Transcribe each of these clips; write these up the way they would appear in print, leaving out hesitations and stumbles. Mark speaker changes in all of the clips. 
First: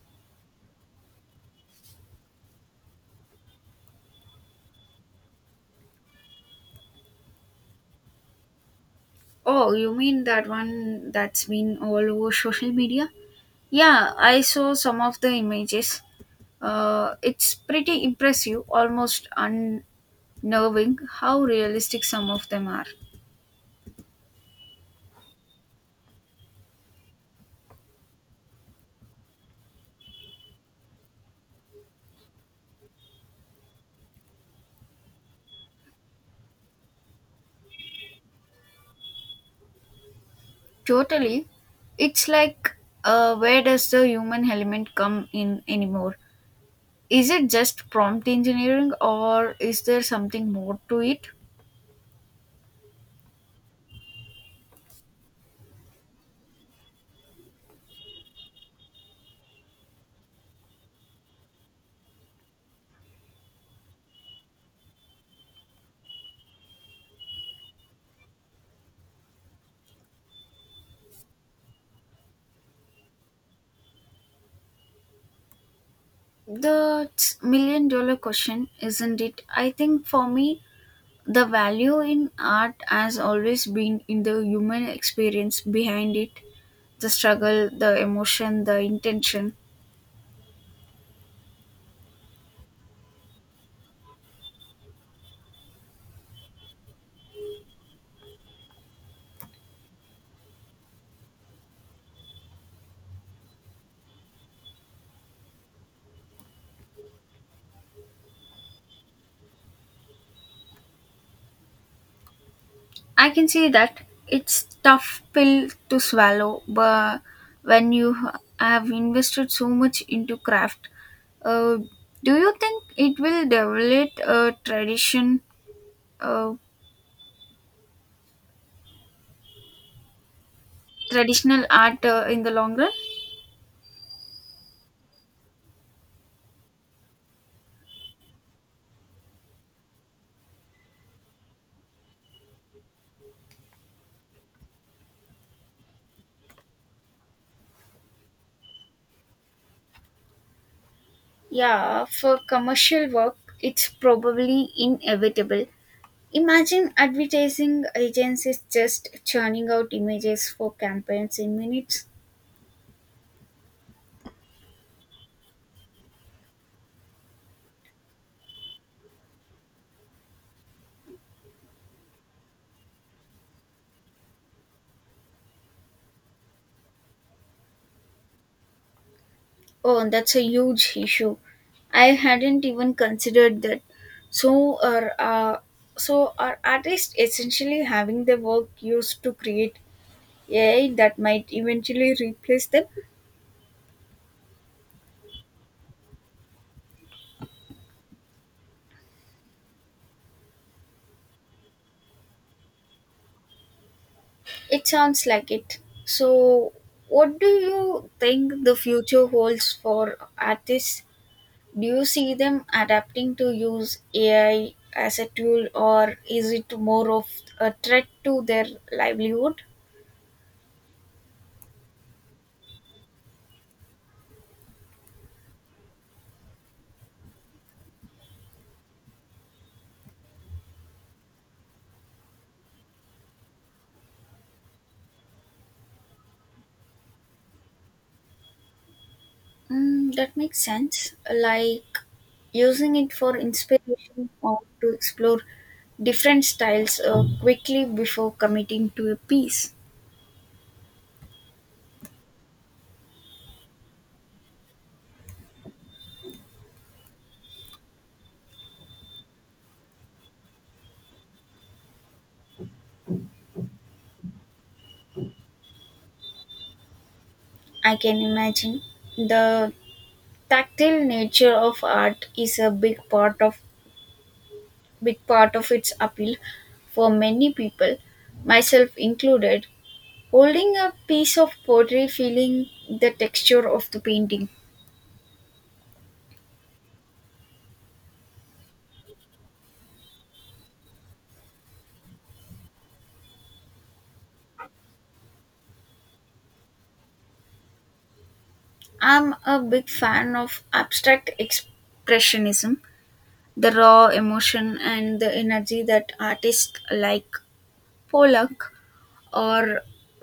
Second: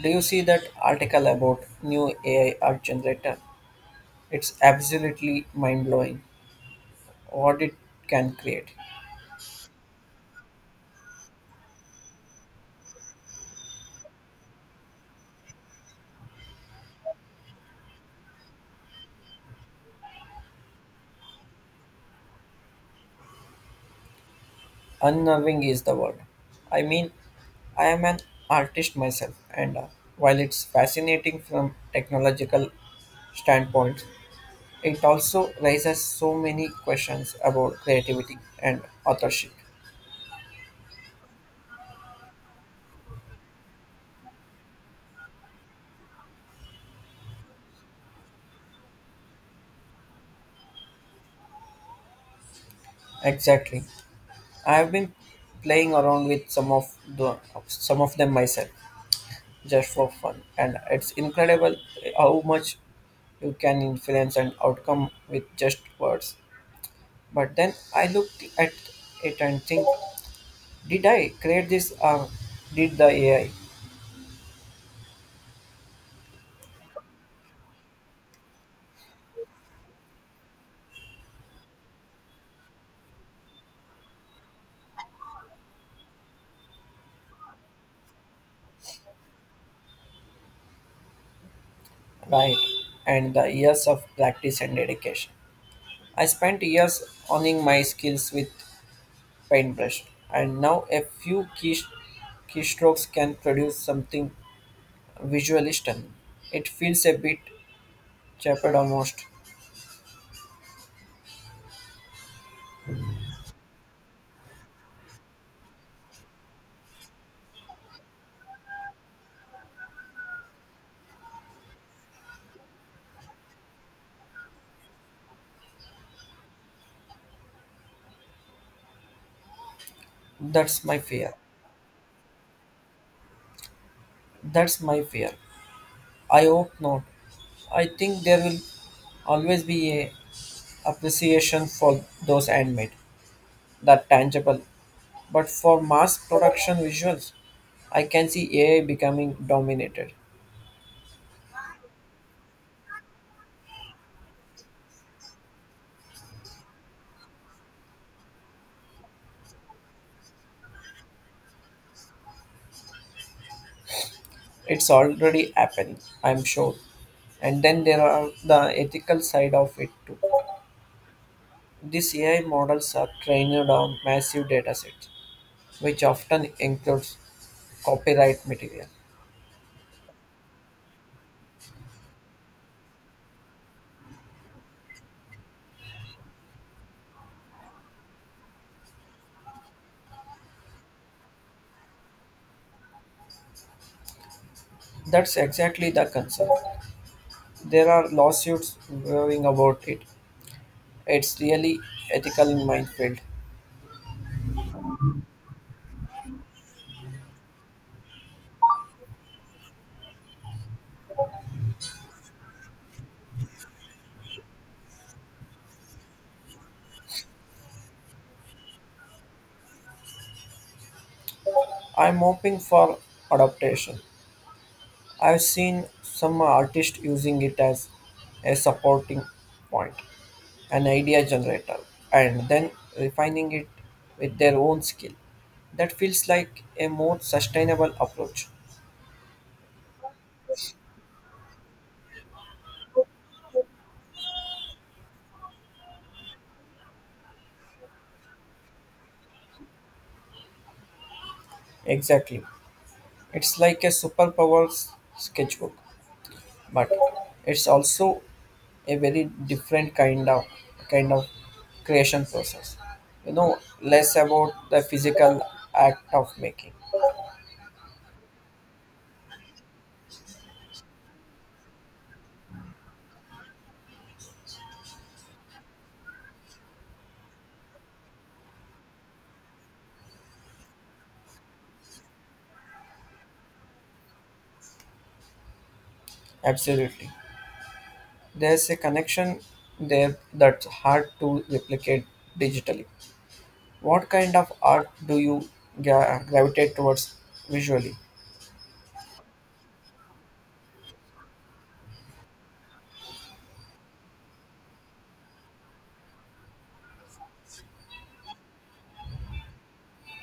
Speaker 1: Do you see that article about new AI art generator? It's absolutely mind blowing what it can create.
Speaker 2: Oh, you mean that one that's been all over social media? Yeah, I saw some of the images. It's pretty impressive, almost unnerving how realistic some of them are.
Speaker 1: Unnerving is the word. I mean, I am an artist myself, and while it's fascinating from technological standpoint, it also raises so many questions about creativity and authorship.
Speaker 2: Totally. It's like, where does the human element come in anymore? Is it just prompt engineering or is there something more to it?
Speaker 1: Exactly, I have been playing around with some of them myself just for fun. And it's incredible how much you can influence an outcome with just words. But then I looked at it and think, did I create this or did the AI?
Speaker 2: The million dollar question, isn't it? I think for me, the value in art has always been in the human experience behind it, the struggle, the emotion, the intention.
Speaker 1: Right. And the years of practice and dedication. I spent years honing my skills with paintbrush, and now a few keystrokes can produce something visually stunning. It feels a bit chapered almost.
Speaker 2: I can see that. It's tough pill to swallow, but when you have invested so much into craft, uh, do you think it will develop a tradition, uh,
Speaker 1: That's my fear.
Speaker 2: traditional art in the long run?
Speaker 1: That's my fear. I hope not. I think there will always be a appreciation for those handmade, that tangible. But for mass production visuals, I can see AI becoming dominated.
Speaker 2: Yeah, for commercial work, it's probably inevitable. Imagine advertising agencies just churning out images for campaigns in minutes.
Speaker 1: It's already happening, I'm sure. And then there are the ethical side of it too. These AI models are trained on massive data sets, which often includes copyright material.
Speaker 2: Oh, that's a huge issue. I hadn't even considered that. So are uh, so are artists essentially having their work used to create AI that might eventually replace them?
Speaker 1: That's exactly the concern. There are lawsuits brewing about it. It's really ethical minefield.
Speaker 2: It sounds like it. So, what do you think the future holds for artists? Do you see them adapting to use AI as a tool, or is it more of a threat to their livelihood?
Speaker 1: I'm hoping for adaptation. I've seen some artists using it as a supporting point, an idea generator, and then refining it with their own skill. That feels like a more sustainable approach.
Speaker 2: Mm, that makes sense. Like using it for inspiration or to explore different styles, quickly before committing to a piece.
Speaker 1: Exactly. It's like a sketchbook, but it's also a very different kind of creation process, less about the physical act of making.
Speaker 2: I can imagine the tactile nature of art is a big part of its appeal for many people, myself included. Holding a piece of pottery, feeling the texture of the painting.
Speaker 1: Absolutely, there's a connection there that's hard to replicate digitally. What kind of art do you gravitate towards visually?
Speaker 2: I'm a big fan of abstract expressionism. The raw emotion and the energy that artists like Pollock or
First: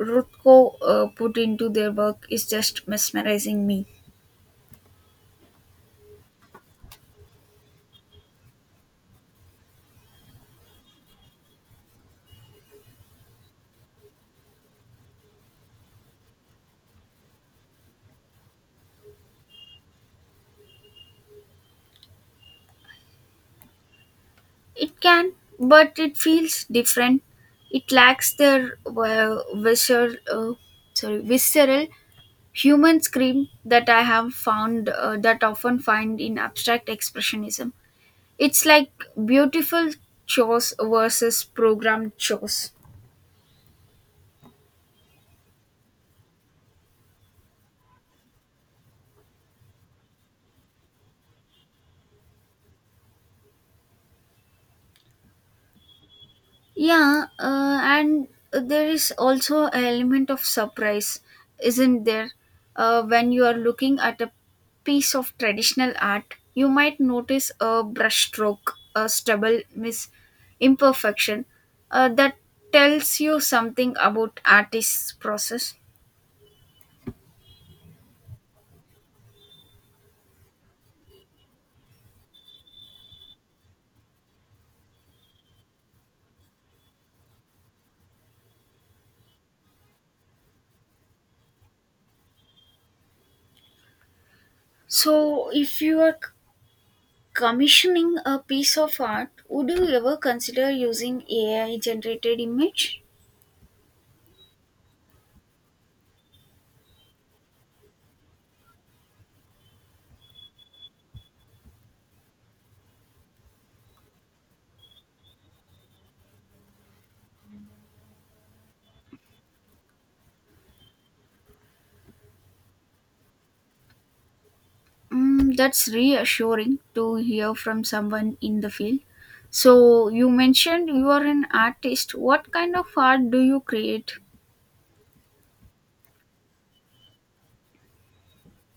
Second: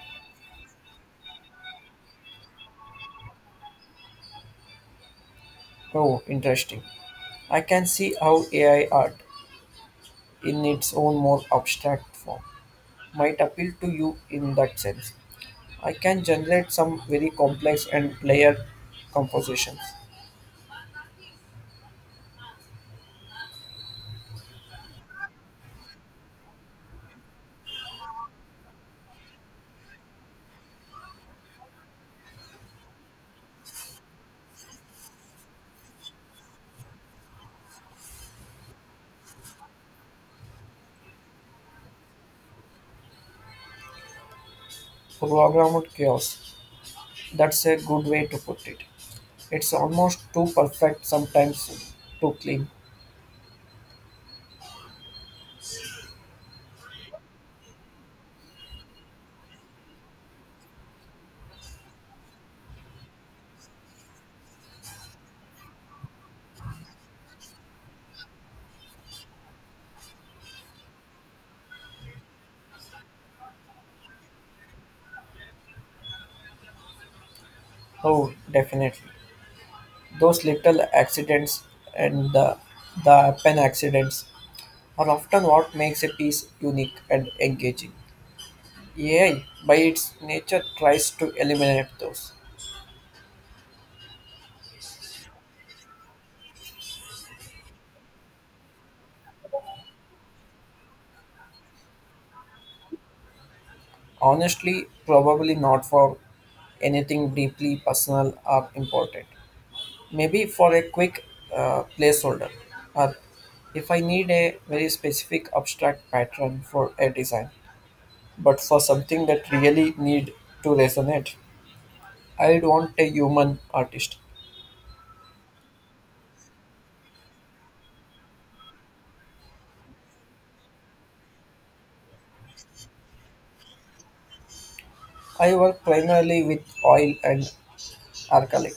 Speaker 2: Rothko put into their work is just mesmerizing me.
Speaker 1: Oh, interesting. I can see how AI art in its own more abstract form might appeal to you in that sense. I can generate some very complex and layered compositions,
Speaker 2: It can, but it feels different. It lacks their uh, visceral, sorry visceral human scream that I have found that often find in abstract expressionism. It's like beautiful chores versus programmed chores.
Speaker 1: programmed chaos. That's a good way to put it. It's almost too perfect, sometimes too clean.
Speaker 2: Yeah, and there is also an element of surprise, isn't there? When you are looking at a piece of traditional art, you might notice a brushstroke, a stubble, miss imperfection that tells you something about artist's process.
Speaker 1: Oh, definitely. Those little accidents and the pen accidents are often what makes a piece unique and engaging. AI, by its nature, tries to eliminate those.
Speaker 2: So, if you are c- commissioning a piece of art, would you ever consider using AI generated image?
Speaker 1: Honestly, probably not for anything deeply personal or important. Maybe for a quick placeholder, or if I need a very specific abstract pattern for a design. But for something that really need to resonate, I'd want a human artist.
Speaker 2: Mm, that's reassuring to hear from someone in the field. So, you mentioned you are an artist. What kind of art do you create?
Speaker 1: I work primarily with oil and acrylic.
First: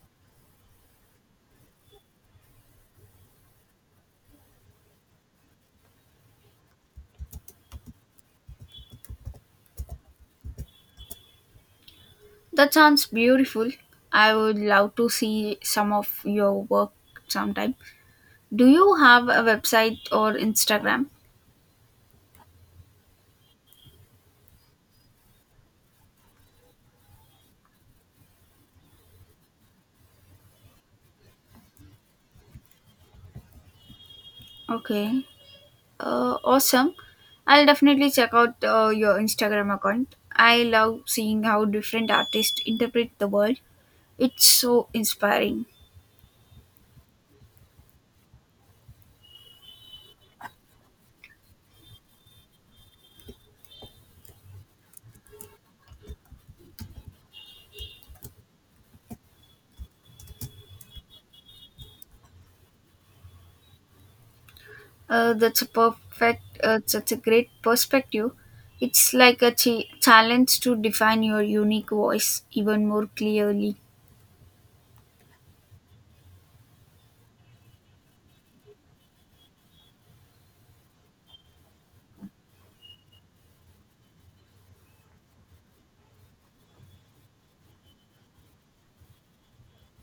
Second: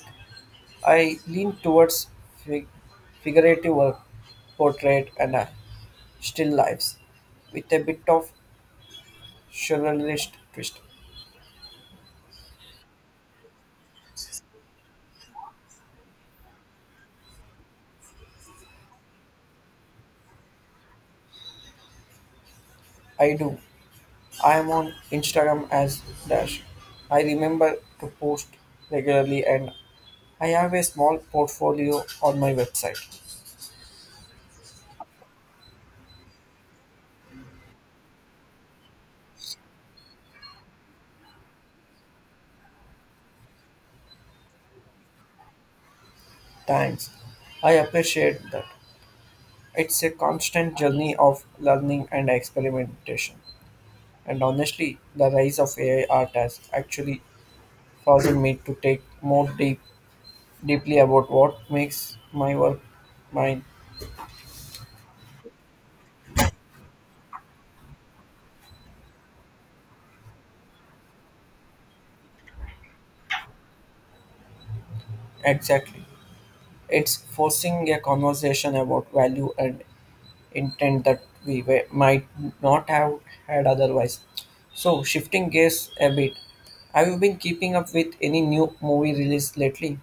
Speaker 1: I lean towards fig- figurative work, portrait, and still lives with a bit of surrealist twist.
Speaker 2: That sounds beautiful. I would love to see some of your work sometime. Do you have a website or Instagram?
Speaker 1: I do. I am on Instagram as Dash. I remember to post regularly and I have a small portfolio on my website.
Speaker 2: Okay. Awesome. I'll definitely check out your Instagram account. I love seeing how different artists interpret the world. It's so inspiring.
Speaker 1: Thanks. I appreciate that. It's a constant journey of learning and experimentation. And honestly, the rise of AI art has actually caused me to take more deeply about what makes my work mine
Speaker 2: That's a great perspective. It's like a challenge to define your unique voice even more clearly.
Speaker 1: exactly. It's forcing a conversation about value and intent that we were, might not have had otherwise. So, shifting gears a bit, have you been keeping up with any new movie release lately?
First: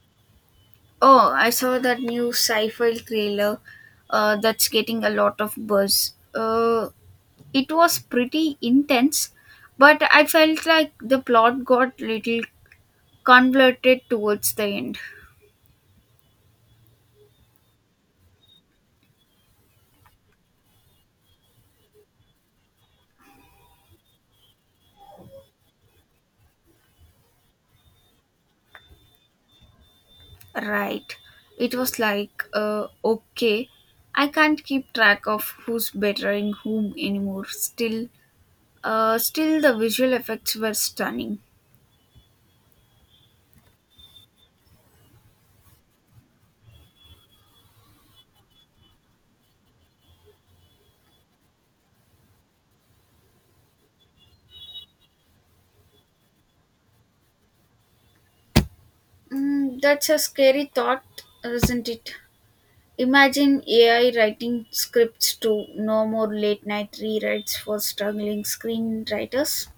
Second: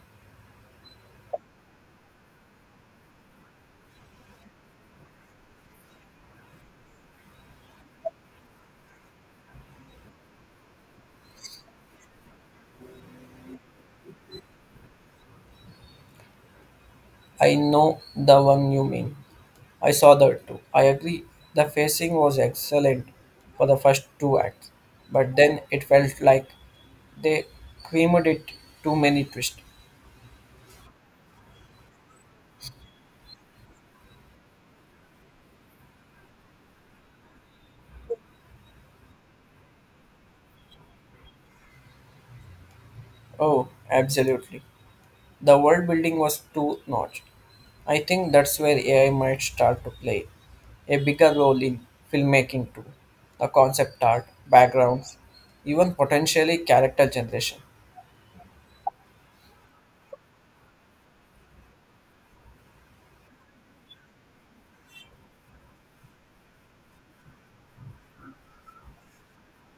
Speaker 2: Oh, I saw that new sci-fi trailer that's getting a lot of buzz. It was pretty intense, but I felt like the plot got little convoluted towards the end.
Speaker 1: I know the one you mean. I saw that too. I agree. The pacing was excellent for the first two acts, but then it felt like they creamed it too many twists.
Speaker 2: Right. It was like, okay, I can't keep track of who's bettering whom anymore. Still the visual effects were stunning.
Speaker 1: Oh, absolutely. The world building was too much. I think that's where AI might start to play a bigger role in filmmaking too. The concept art, backgrounds, even potentially character generation,
Speaker 2: Mm, that's a scary thought, isn't it? Imagine AI writing scripts too, no more late night rewrites for struggling screenwriters.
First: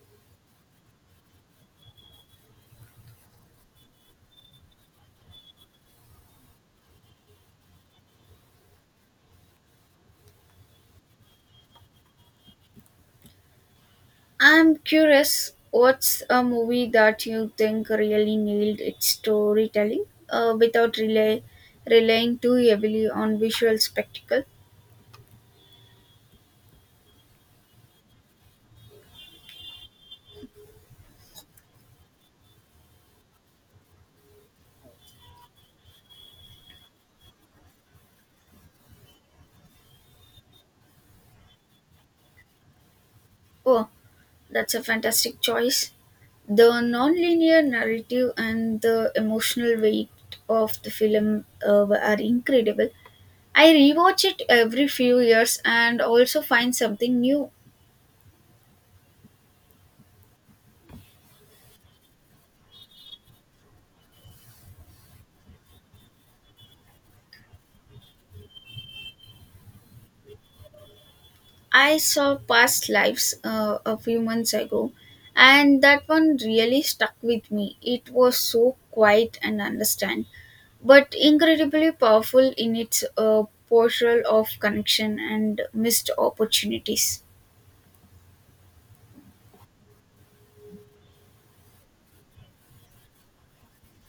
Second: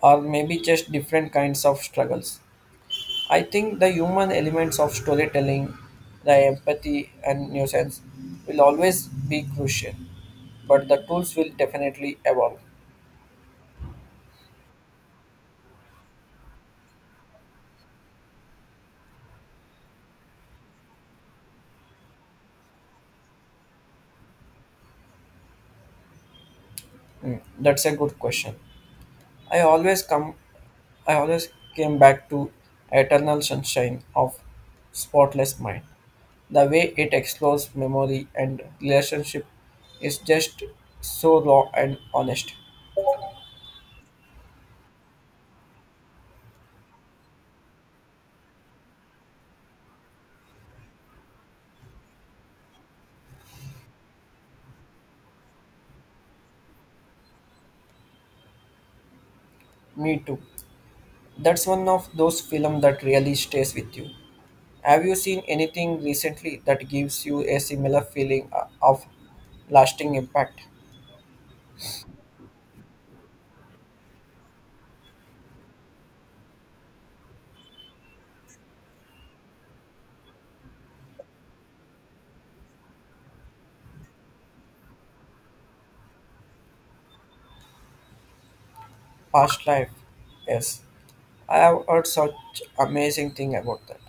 Speaker 1: or maybe just different kinds of struggles. I think the human elements of storytelling, the empathy and nuisance will always be crucial, but the tools will definitely evolve.
Speaker 2: I'm curious, what's a movie that you think really nailed its storytelling without relying too heavily on visual spectacle?
Speaker 1: Hmm, that's a good question. I always come I always came back to Eternal Sunshine of Spotless Mind. The way it explores memory and relationship is just so raw and honest.
Speaker 2: Oh, that's a fantastic choice. The non-linear narrative and the emotional weight of the film are incredible. I rewatch it every few years and also find something new.
Speaker 1: Me too. That's one of those films that really stays with you. Have you seen anything recently that gives you a similar feeling of lasting impact?
Speaker 2: I saw Past Lives a few months ago, and that one really stuck with me. It was so quiet and understand, but incredibly powerful in its portrayal of connection and missed opportunities.
Speaker 1: Past life. Yes. I have heard such amazing thing about that.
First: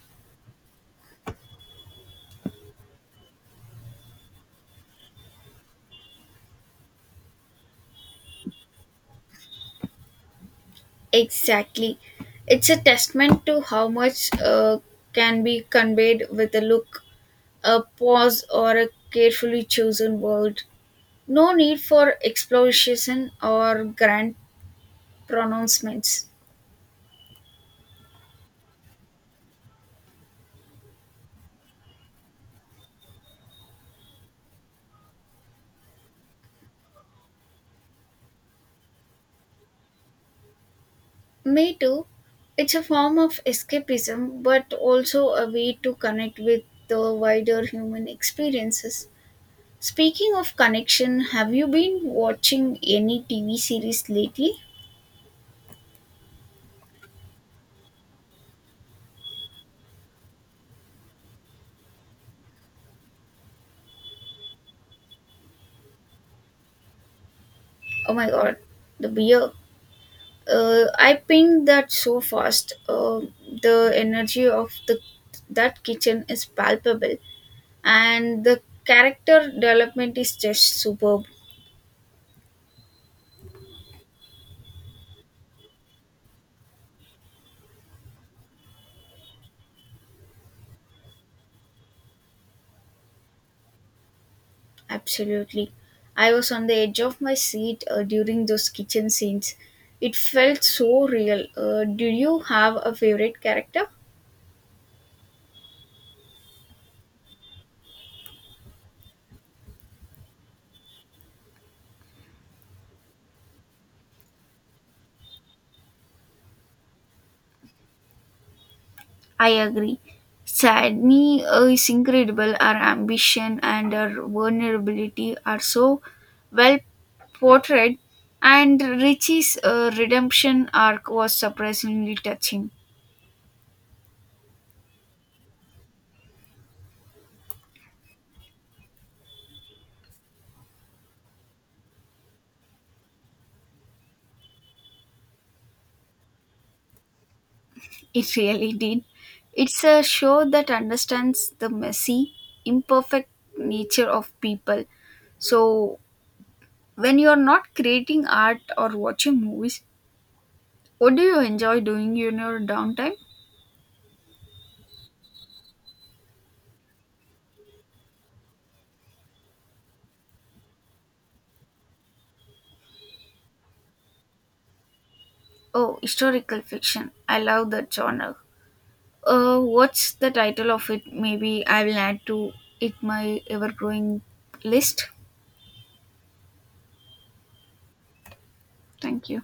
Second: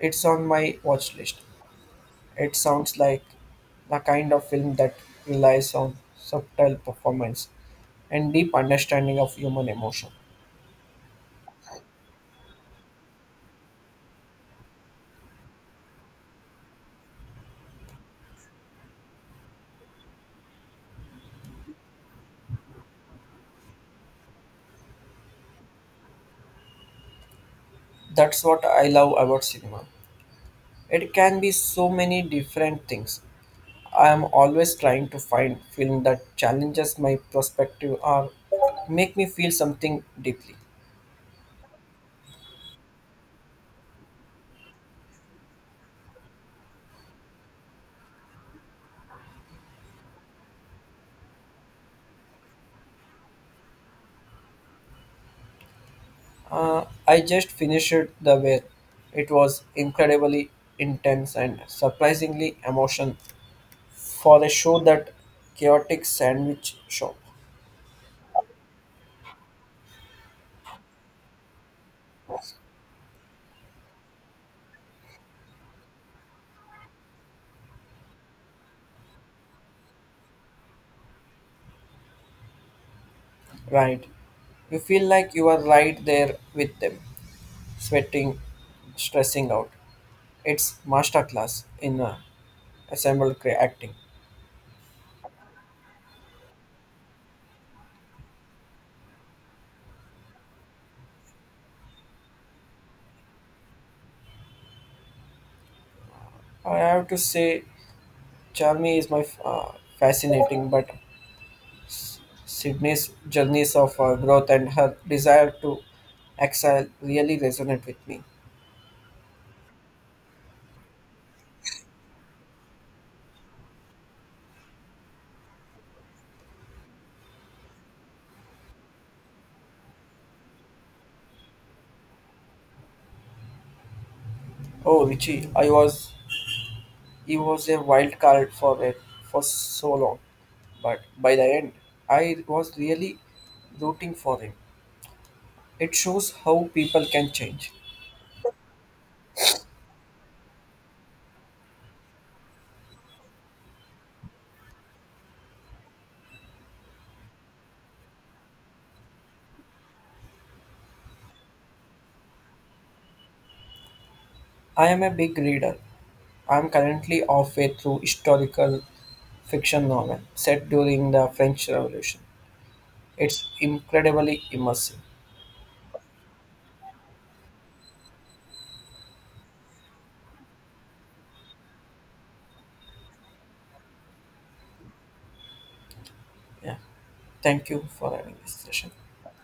Speaker 1: It's on my watch list. It sounds like the kind of film that relies on subtle performance and deep understanding of human emotion.
Speaker 2: Exactly. It's a testament to how much can be conveyed with a look, a pause, or a carefully chosen word. No need for explosion or grand pronouncements.
Speaker 1: That's what I love about cinema. It can be so many different things. I am always trying to find film that challenges my perspective or make me feel something deeply.
Speaker 2: Me too. It's a form of escapism, but also a way to connect with the wider human experiences. Speaking of connection, have you been watching any TV series lately?
Speaker 1: I just finished The Whale. It was incredibly intense and surprisingly emotional for the show that chaotic sandwich shop.
Speaker 2: Oh my god, the beer. I pinged that so fast. The energy of the that kitchen is palpable. And the character development is just superb.
Speaker 1: Right. You feel like you are right there with them, sweating, stressing out. It's masterclass in assembled acting.
Speaker 2: Absolutely. I was on the edge of my seat during those kitchen scenes. It felt so real. Did you have a favorite character?
Speaker 1: I have to say, Charmy is fascinating, but Sydney's journeys of growth and her desire to exile really resonate with me.
Speaker 2: I agree. Sadney is incredible. Her ambition and her vulnerability are so well portrayed, and Richie's redemption arc was surprisingly touching.
Speaker 1: Oh, Richie, I was he was a wild card for so long, but by the end, I was really rooting for him. It shows how people can change.
Speaker 2: It really did. It's a show that understands the messy, imperfect nature of people. So, when you're not creating art or watching movies, what do you enjoy doing in your downtime?
Speaker 1: I am a big reader. I am currently halfway through historical fiction novel set during the French Revolution. It's incredibly immersive.
Speaker 2: Oh, historical fiction. I love that genre. What's the title of it? Maybe I will add to it my ever growing list.
Speaker 1: Yeah. Thank you for having this session.
Speaker 2: Thank you.